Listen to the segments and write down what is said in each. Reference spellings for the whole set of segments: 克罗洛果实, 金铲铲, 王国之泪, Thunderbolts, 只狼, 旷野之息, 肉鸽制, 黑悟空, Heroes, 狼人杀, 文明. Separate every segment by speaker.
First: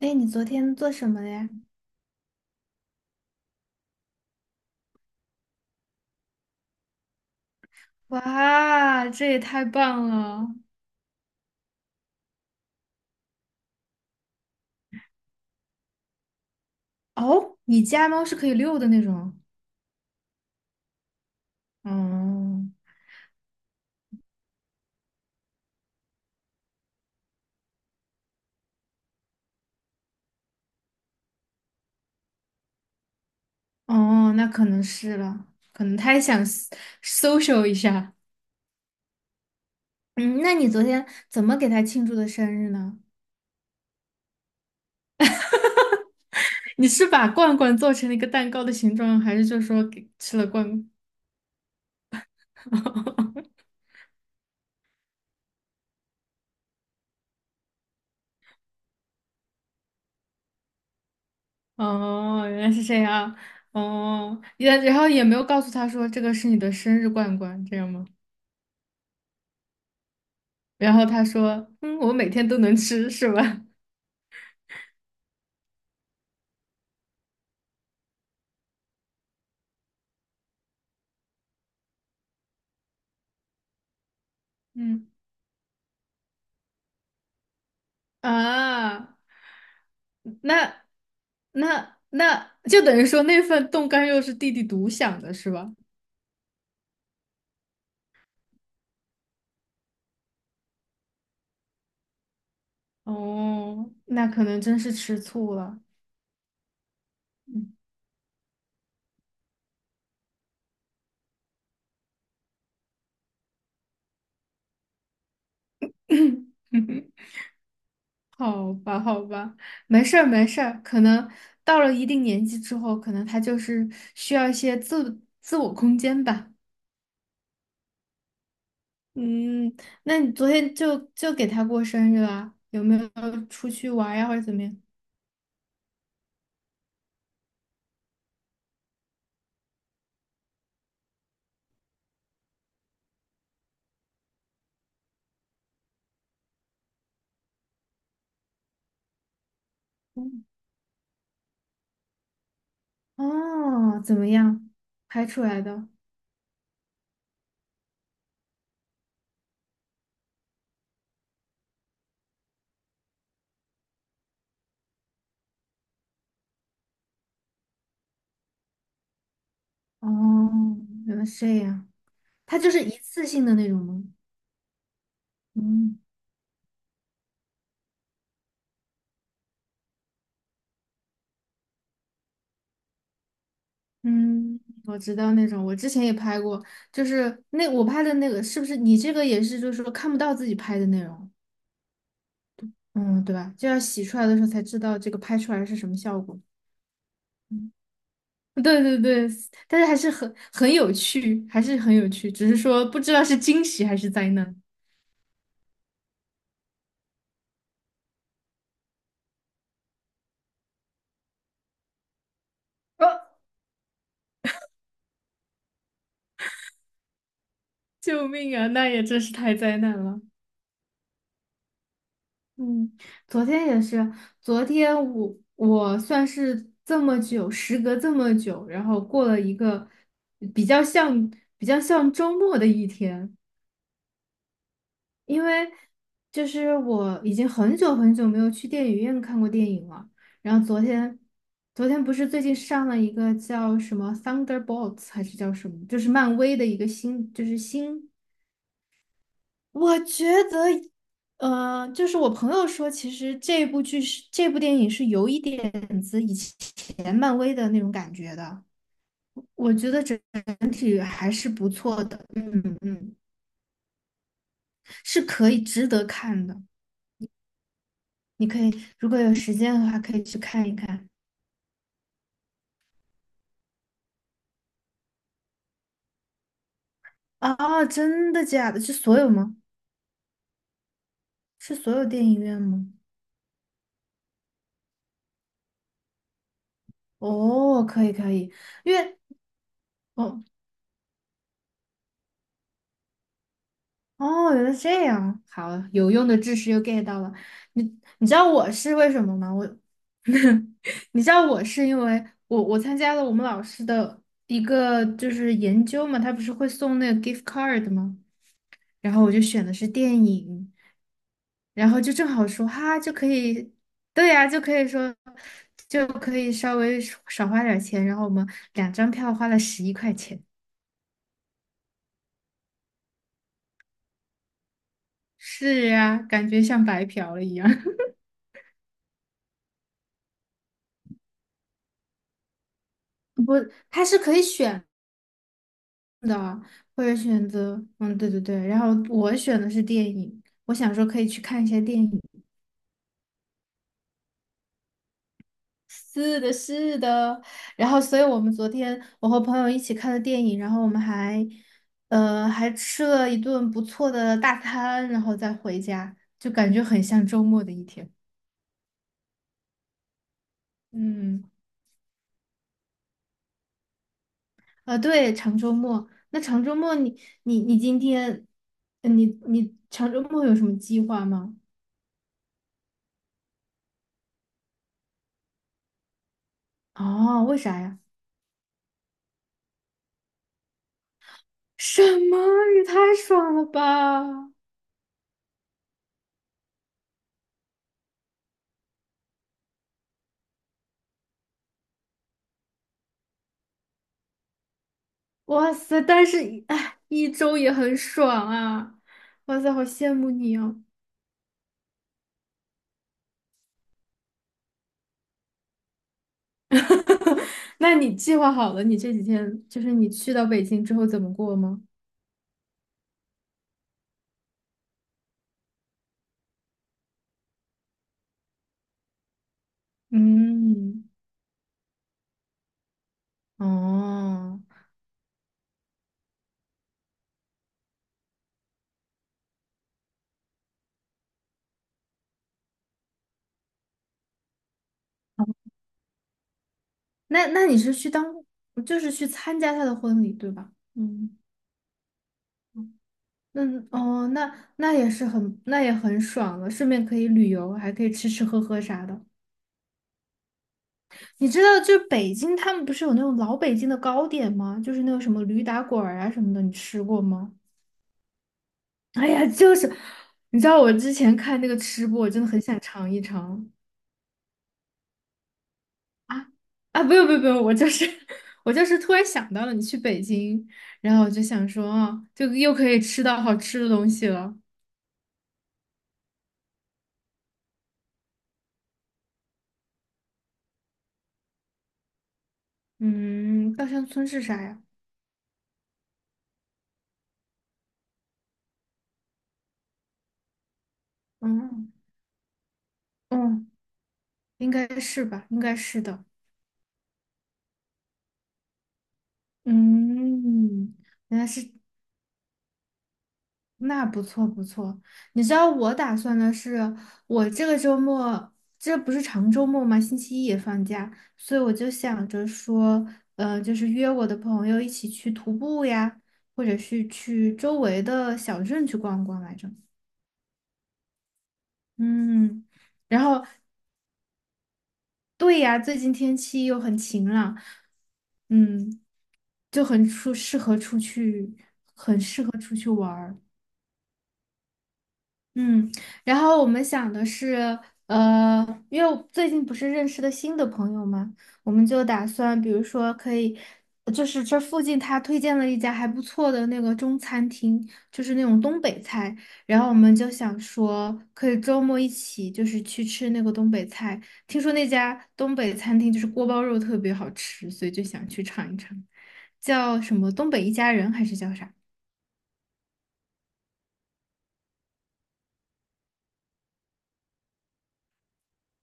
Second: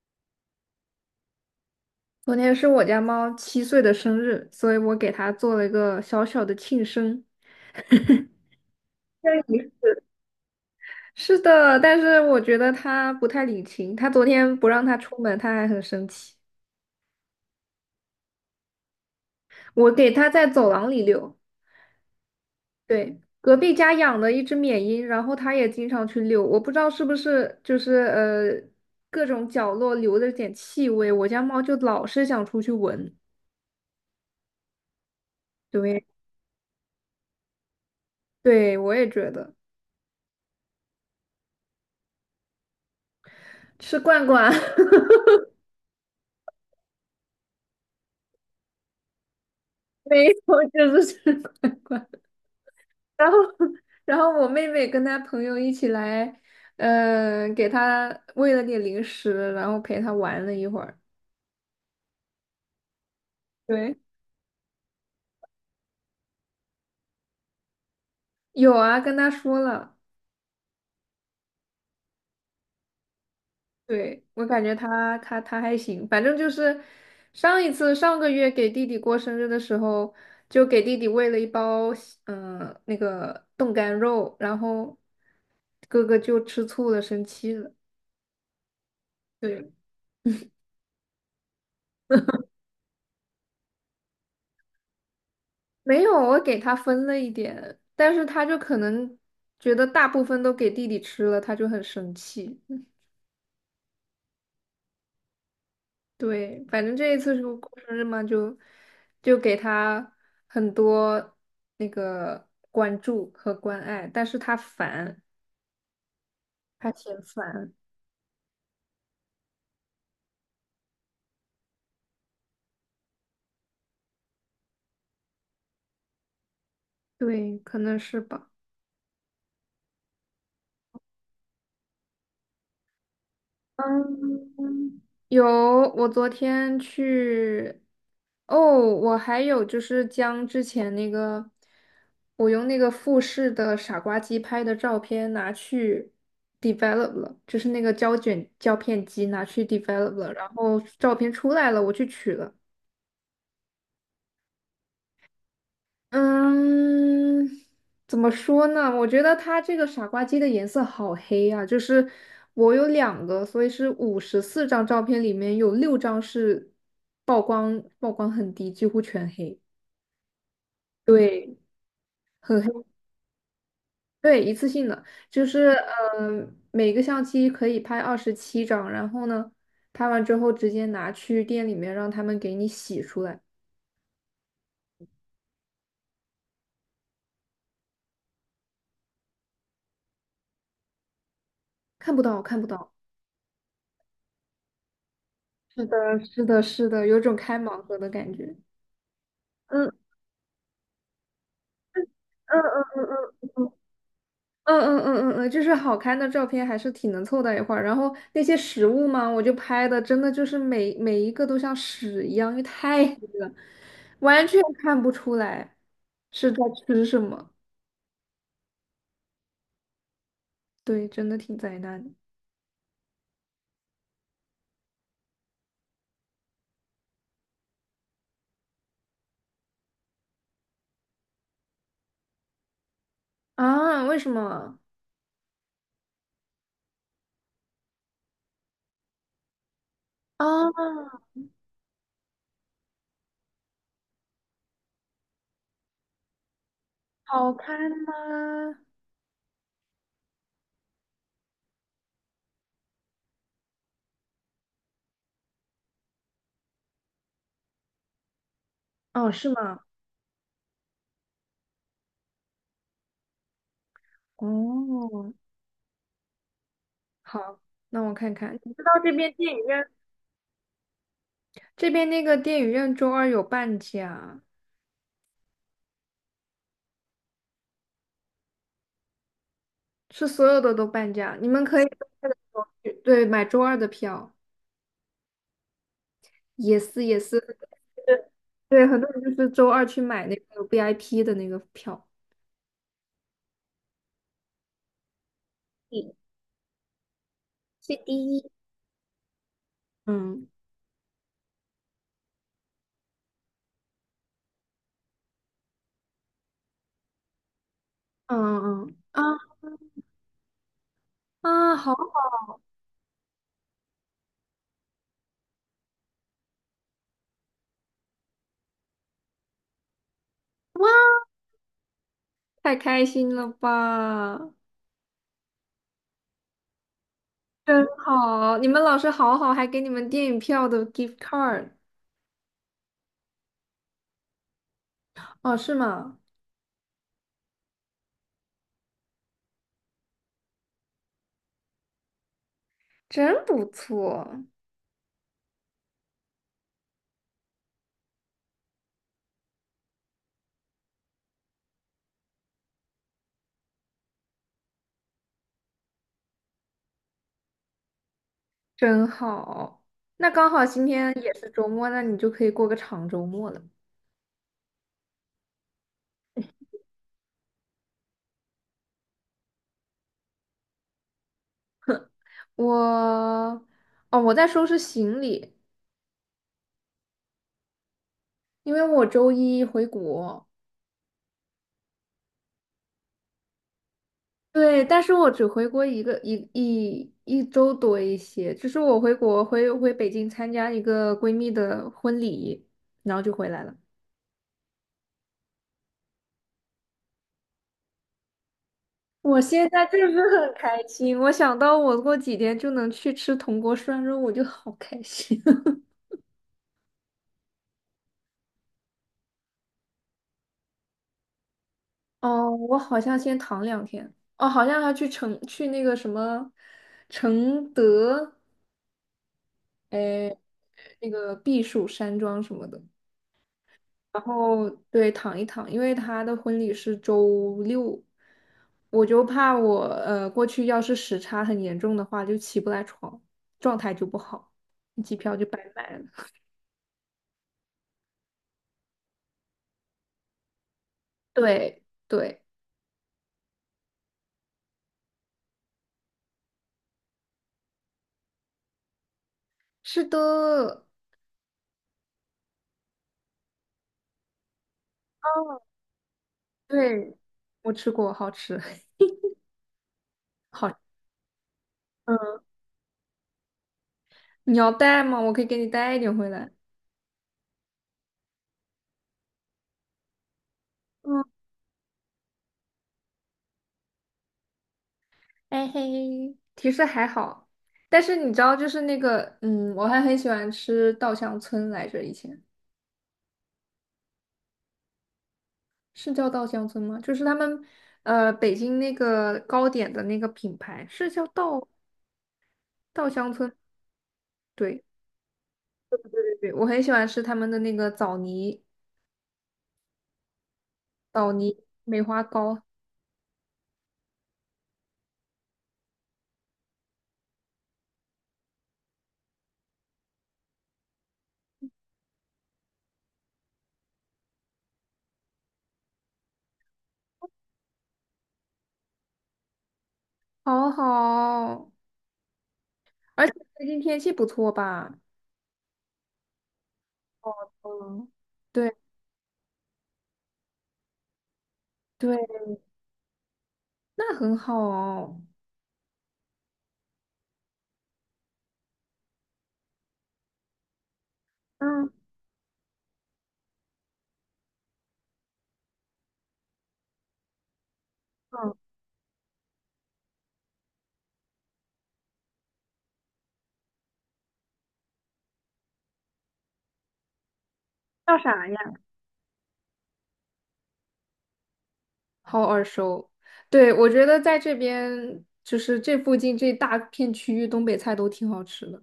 Speaker 1: 哎，你昨天做什么了呀？
Speaker 2: 昨天是我家猫7岁的生日，所以我给它做了一个小小的庆生。
Speaker 1: 哇，这
Speaker 2: 那
Speaker 1: 也太
Speaker 2: 你
Speaker 1: 棒了！
Speaker 2: 是的，但是我觉得它不太领情。它昨天不让它出门，它还很生气。
Speaker 1: 哦，你家猫是可以遛的那种。
Speaker 2: 我给它在走廊里遛，
Speaker 1: 哦
Speaker 2: 对，隔壁家养了一只缅因，然后它也经常去遛。我不知道是不是就是各种角落留着点气味，我家猫就老是想出去闻。
Speaker 1: 哦，那可能是了，可能
Speaker 2: 对，
Speaker 1: 它也想 social 一下。
Speaker 2: 对，我也觉得
Speaker 1: 嗯，那你昨天怎么给它庆祝的生日呢？
Speaker 2: 吃罐罐
Speaker 1: 你是把罐罐做成了一个蛋糕的形状，还是就说给
Speaker 2: 没
Speaker 1: 吃了
Speaker 2: 错，
Speaker 1: 罐？
Speaker 2: 就是 吃罐罐。然后，然后我妹妹跟她朋友一起来，给她喂了点零食，然后陪她玩了一会儿。
Speaker 1: 哦，原来是这样。
Speaker 2: 对，
Speaker 1: 哦，也然后也没有告诉他说这个是你的生日罐罐，这样吗？
Speaker 2: 有啊，跟她说了。
Speaker 1: 然后他说："嗯，我每天都能吃，是吧？"
Speaker 2: 对，我感觉她还行，反正就是上一次上个月给弟弟过生日的时候，就给弟弟喂了一包那个冻干肉，然 后
Speaker 1: 嗯
Speaker 2: 哥哥就吃醋了，生气了。
Speaker 1: 啊，
Speaker 2: 对。
Speaker 1: 那那就等于说那份冻干肉是弟弟独享的，是吧？
Speaker 2: 没有，我给他分了一点，但是他就可能觉得大部分都给弟弟吃了，他就很生气。
Speaker 1: 哦，那可能真是吃醋了。
Speaker 2: 对，反正这一次是我过
Speaker 1: 嗯
Speaker 2: 生日嘛，就给他很多那个关注和关爱，但是他烦，他嫌 烦，
Speaker 1: 好吧，好吧，没事儿，没事儿。可能到了一定年纪之后，可能他就是需要一些我空间吧。
Speaker 2: 对，可能是吧。
Speaker 1: 嗯，那你昨天就给他过生日啦？有没有出去玩儿呀，或者怎么样？
Speaker 2: 嗯，有，我昨天去，哦，我还有就是将之前那个，我用那个富士的傻瓜机拍的照片拿去 develop 了，就是那个胶卷胶片机拿去 develop 了，
Speaker 1: 嗯
Speaker 2: 然后照片出来了，我去取了。
Speaker 1: 哦，怎么样？拍出来的？
Speaker 2: 嗯，怎么说呢？我觉得它这个傻瓜机的颜色好黑呀，就是我有2个，所以是54张照片里面有6张是曝光很低，几乎全黑。
Speaker 1: 哦，原来是
Speaker 2: 对，
Speaker 1: 这样。它
Speaker 2: 很
Speaker 1: 就是
Speaker 2: 黑。
Speaker 1: 一次性的那种吗？
Speaker 2: 对，一次性的，就是
Speaker 1: 嗯
Speaker 2: 每个相机可以拍27张，然后呢，拍完之后直接拿去店里面让他们给你洗出来，
Speaker 1: 嗯，我知道那种，我之前也拍过，就是那我拍的那个，是不是你这个也是，就是说看不到自己拍的内容，
Speaker 2: 看不到，看不到。
Speaker 1: 嗯，对吧？就要洗出来的时候才知道这个拍出来是
Speaker 2: 是
Speaker 1: 什么
Speaker 2: 的，
Speaker 1: 效果。
Speaker 2: 是的，是的，有种开盲盒的感觉。
Speaker 1: 对对对，但是
Speaker 2: 嗯。
Speaker 1: 还是很有趣，还是很有趣，只是
Speaker 2: 嗯嗯
Speaker 1: 说不
Speaker 2: 嗯
Speaker 1: 知道是惊
Speaker 2: 嗯
Speaker 1: 喜还是灾难。
Speaker 2: 就是好看的照片还是挺能凑到一块儿。然后那些食物嘛，我就拍的真的就是每一个都像屎一样，因为太
Speaker 1: 啊，
Speaker 2: 黑了，完全看不出来是在吃什么。
Speaker 1: 救命啊！那也真是太灾难了。
Speaker 2: 对，真的挺灾难的
Speaker 1: 嗯，昨天也是，昨天我算是这么久，时隔这么久，然后过了一个比较像比较像周末的一天。
Speaker 2: 啊！为什么
Speaker 1: 因为就是我已经很久很久没有去电影院看过电影了。然后昨
Speaker 2: 啊？
Speaker 1: 天，昨天不是最近上了一个叫什么《Thunderbolts》还是叫什么，就是漫威的一个新，就
Speaker 2: 好
Speaker 1: 是
Speaker 2: 看
Speaker 1: 新。
Speaker 2: 吗？
Speaker 1: 我觉得，就是我朋友说，其实这部电影是有一点子以前漫威的那种感觉的。
Speaker 2: 哦，是
Speaker 1: 我
Speaker 2: 吗？
Speaker 1: 觉得体还是不错的，嗯嗯，是
Speaker 2: 哦，
Speaker 1: 可以值得看的。
Speaker 2: 好，那我看
Speaker 1: 你
Speaker 2: 看。
Speaker 1: 可
Speaker 2: 你
Speaker 1: 以
Speaker 2: 知道
Speaker 1: 如果有时间的话，可以去看一看。
Speaker 2: 这边那个电影院周二有半价。
Speaker 1: 啊！真的假的？是所有吗？
Speaker 2: 是所有的都半价，你们
Speaker 1: 是
Speaker 2: 可以
Speaker 1: 所
Speaker 2: 周
Speaker 1: 有电
Speaker 2: 二的
Speaker 1: 影
Speaker 2: 时
Speaker 1: 院
Speaker 2: 候
Speaker 1: 吗？
Speaker 2: 去对，买周二的票，也是也是，就是
Speaker 1: 哦，可以
Speaker 2: 对，
Speaker 1: 可以，
Speaker 2: 对
Speaker 1: 因
Speaker 2: 很多
Speaker 1: 为
Speaker 2: 人就是周二去买那
Speaker 1: 哦
Speaker 2: 个 VIP 的那个票。
Speaker 1: 哦，原来是这样，好，有
Speaker 2: 嗯，
Speaker 1: 用的知识又 get 到了。你
Speaker 2: 第
Speaker 1: 你知道
Speaker 2: 一
Speaker 1: 我是为什么吗？我，
Speaker 2: 嗯
Speaker 1: 你知道我是因为我参加了我们老师的一个就是研究嘛，他不是会送那个 gift card 吗？
Speaker 2: 嗯嗯
Speaker 1: 然
Speaker 2: 啊
Speaker 1: 后我就选的是电影，
Speaker 2: 啊，
Speaker 1: 然
Speaker 2: 好
Speaker 1: 后就正好
Speaker 2: 好，
Speaker 1: 说哈，就可以，对呀、就可以说，就可以稍微少花点儿钱。然后我们两张票花了11块钱。
Speaker 2: 太开心了吧，
Speaker 1: 是呀、感觉像白嫖了一样。
Speaker 2: 真好！你们老师好好，还给你们电影票的 gift card。
Speaker 1: 不，它是可以选
Speaker 2: 哦，是吗？
Speaker 1: 的，或者选择，嗯，对对对。然后我选的是电影，我想说可以去看一下电影。
Speaker 2: 真不错，
Speaker 1: 是的，是的。然后，所以我们昨天我和朋友一起看了电影，然后我们还，还吃了一顿不错的大餐，然后再回家，就感觉很像周末的一天。
Speaker 2: 真好。那刚好今天也是
Speaker 1: 嗯，
Speaker 2: 周末，那你就可以过个长周末了。
Speaker 1: 对，长周末。那长周末你，你今天，你你长周末有什么计划吗？
Speaker 2: 我哦，我在收拾行李，
Speaker 1: 哦，为啥呀？
Speaker 2: 因为我周一回国。
Speaker 1: 什么？也太爽了吧！
Speaker 2: 对，但是我只回国一周多一些，就是我回国回回北京参加一个闺蜜的婚礼，然后就回来了。
Speaker 1: 哇塞，但是，哎，一周也很爽啊！
Speaker 2: 我
Speaker 1: 哇
Speaker 2: 现
Speaker 1: 塞，好
Speaker 2: 在就是
Speaker 1: 羡慕
Speaker 2: 很
Speaker 1: 你哦。
Speaker 2: 开心，我想到我过几天就能去吃铜锅涮肉，我就好开心。
Speaker 1: 哈哈，那你计划好了，你这几天就是你去到北京之后怎么过吗？
Speaker 2: 哦，我好像先躺2天。哦，好像还去那个什么承德。呃，
Speaker 1: 嗯，
Speaker 2: 那个避暑山庄什么的，然
Speaker 1: 哦，
Speaker 2: 后对躺一躺，因为他的婚礼是周六，我就怕我过去要是时差很严重的话，就起不来床，状态就不好，机票就白买了。
Speaker 1: 那那你是去当，就是去参加他的婚礼，对吧？嗯，
Speaker 2: 对对，
Speaker 1: 那哦，那那也是很，那也很爽了，顺便可以旅游，还可以吃吃喝喝啥的。
Speaker 2: 是的，哦，
Speaker 1: 你知道，就北京他们不是有那种老北京的糕点吗？就是那种什么驴打滚儿啊什么的，你吃
Speaker 2: 对，
Speaker 1: 过吗？
Speaker 2: 我吃过，好吃。
Speaker 1: 哎呀，就是，你知道我之前看那个吃播，我
Speaker 2: 嗯，
Speaker 1: 真的很想尝一尝。
Speaker 2: 你要带吗？我可以给你带一点回
Speaker 1: 啊
Speaker 2: 来。
Speaker 1: 啊，不用不用不用，我就是 我就是突然想到了你去北京，然
Speaker 2: 嗯。
Speaker 1: 后我就想说啊，就又可以吃到好吃的东西了。
Speaker 2: 哎嘿，其实还好，但是你知道，就是那个，我还很喜欢吃稻香村来着，以前
Speaker 1: 嗯，稻香村是啥呀？
Speaker 2: 是叫稻香村吗？就是他们，北京那个糕点的那个品牌是叫稻
Speaker 1: 嗯
Speaker 2: 稻香村，
Speaker 1: 嗯，应
Speaker 2: 对
Speaker 1: 该是吧，应该是的。
Speaker 2: 对对，我很喜欢吃他们的那个枣泥
Speaker 1: 嗯，
Speaker 2: 枣
Speaker 1: 原来
Speaker 2: 泥
Speaker 1: 是
Speaker 2: 梅花糕，
Speaker 1: 那不错不错，你知道我打算的是，我这个周末，这不是长周末吗？星期一也放假，所以我就想着说，就是约我的朋友一起去徒步呀，或者是去周围的小镇去逛逛来着。
Speaker 2: 好好，
Speaker 1: 嗯，然
Speaker 2: 而且
Speaker 1: 后
Speaker 2: 最近天气不错吧？
Speaker 1: 对呀，最近天气又很晴朗，
Speaker 2: 嗯，对
Speaker 1: 嗯，就很出适合出去，
Speaker 2: 对，
Speaker 1: 很适合出去玩儿。
Speaker 2: 那很好哦。
Speaker 1: 嗯，然后我们想的是，因为我最近不是认识了新的朋友嘛，我们
Speaker 2: 嗯
Speaker 1: 就打算，比如说可以，就是这附近他推荐了一家还不错的那个中餐厅，就是那
Speaker 2: 嗯，
Speaker 1: 种东北菜，然后我们就想说，可以周末一起就是去吃那个东北菜，听说那家东北餐厅就是锅包肉特别好吃，所以就
Speaker 2: 叫
Speaker 1: 想去
Speaker 2: 啥呀？
Speaker 1: 尝一尝，叫什么东北一家人还是叫啥？
Speaker 2: 好耳熟。对，我觉得在这边就是这附近这大片区域，东北菜都挺好吃的。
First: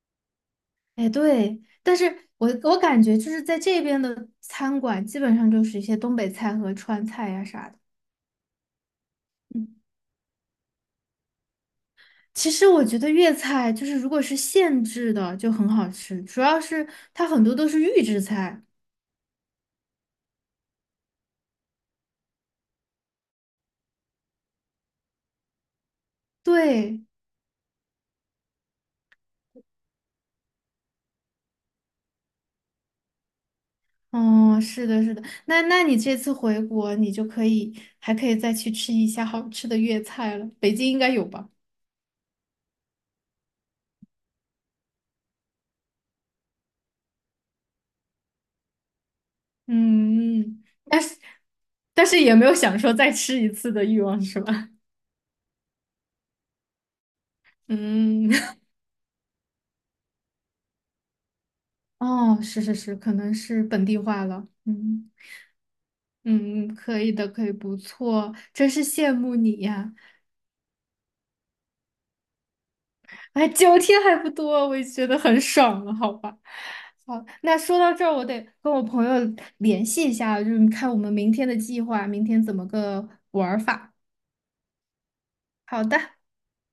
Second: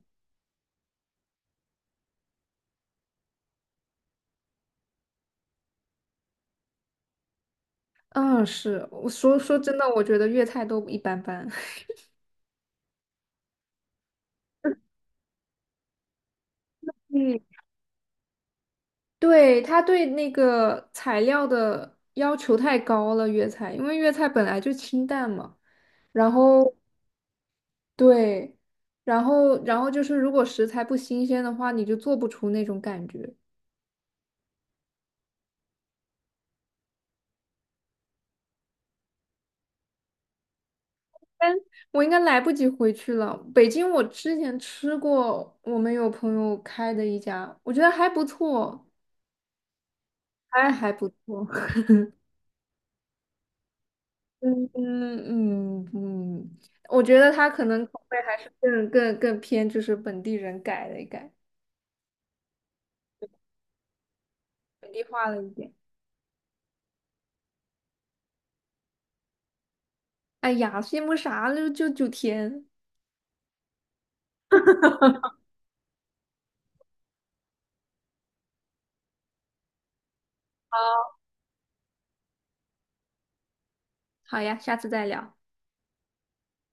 Speaker 1: 哎，对，但是我感觉就是在这边的餐馆，基本上就是一些东北菜和川菜呀、啥的。
Speaker 2: 嗯，是，我说
Speaker 1: 嗯，
Speaker 2: 真的，我觉得粤菜都一般般。
Speaker 1: 其实我觉得粤菜就是如果是现 制的就很好吃，主要是它
Speaker 2: 嗯，
Speaker 1: 很多都是预制菜。
Speaker 2: 对，他对那个材料的要求太高了，粤菜，因为粤菜本来就清淡嘛。然后
Speaker 1: 对，
Speaker 2: 对，然后就是如果食材不新鲜的话，你就做不出那种感觉。
Speaker 1: 嗯，是的，是的。那那你这次回国，你就可以还可以再去吃一下好吃的粤菜了，北京应该有吧？
Speaker 2: 但我应该来不及回去了。北京我之前吃过，我们有朋友开的一家，我觉得还不错，
Speaker 1: 嗯，嗯
Speaker 2: 还
Speaker 1: 但
Speaker 2: 不
Speaker 1: 是
Speaker 2: 错。
Speaker 1: 但是也没有想说再吃一次的欲望，是
Speaker 2: 嗯
Speaker 1: 吧？
Speaker 2: 嗯嗯嗯，我觉得他可 能口味
Speaker 1: 嗯。
Speaker 2: 还是更偏就是本地人改了一改，
Speaker 1: 哦，是是是，可能是本地化了。
Speaker 2: 本地
Speaker 1: 嗯
Speaker 2: 化了一点。
Speaker 1: 嗯，可以的，可以，不错，真是羡慕你呀！
Speaker 2: 哎呀，羡慕啥了？就9天。
Speaker 1: 哎，9天还不多，我也觉得很爽了，好吧？好，那说到这儿，我得跟我朋友联系一下，就是看我们明天的计划，明天怎么个玩儿法。
Speaker 2: 好呀，下次再聊。
Speaker 1: 好的。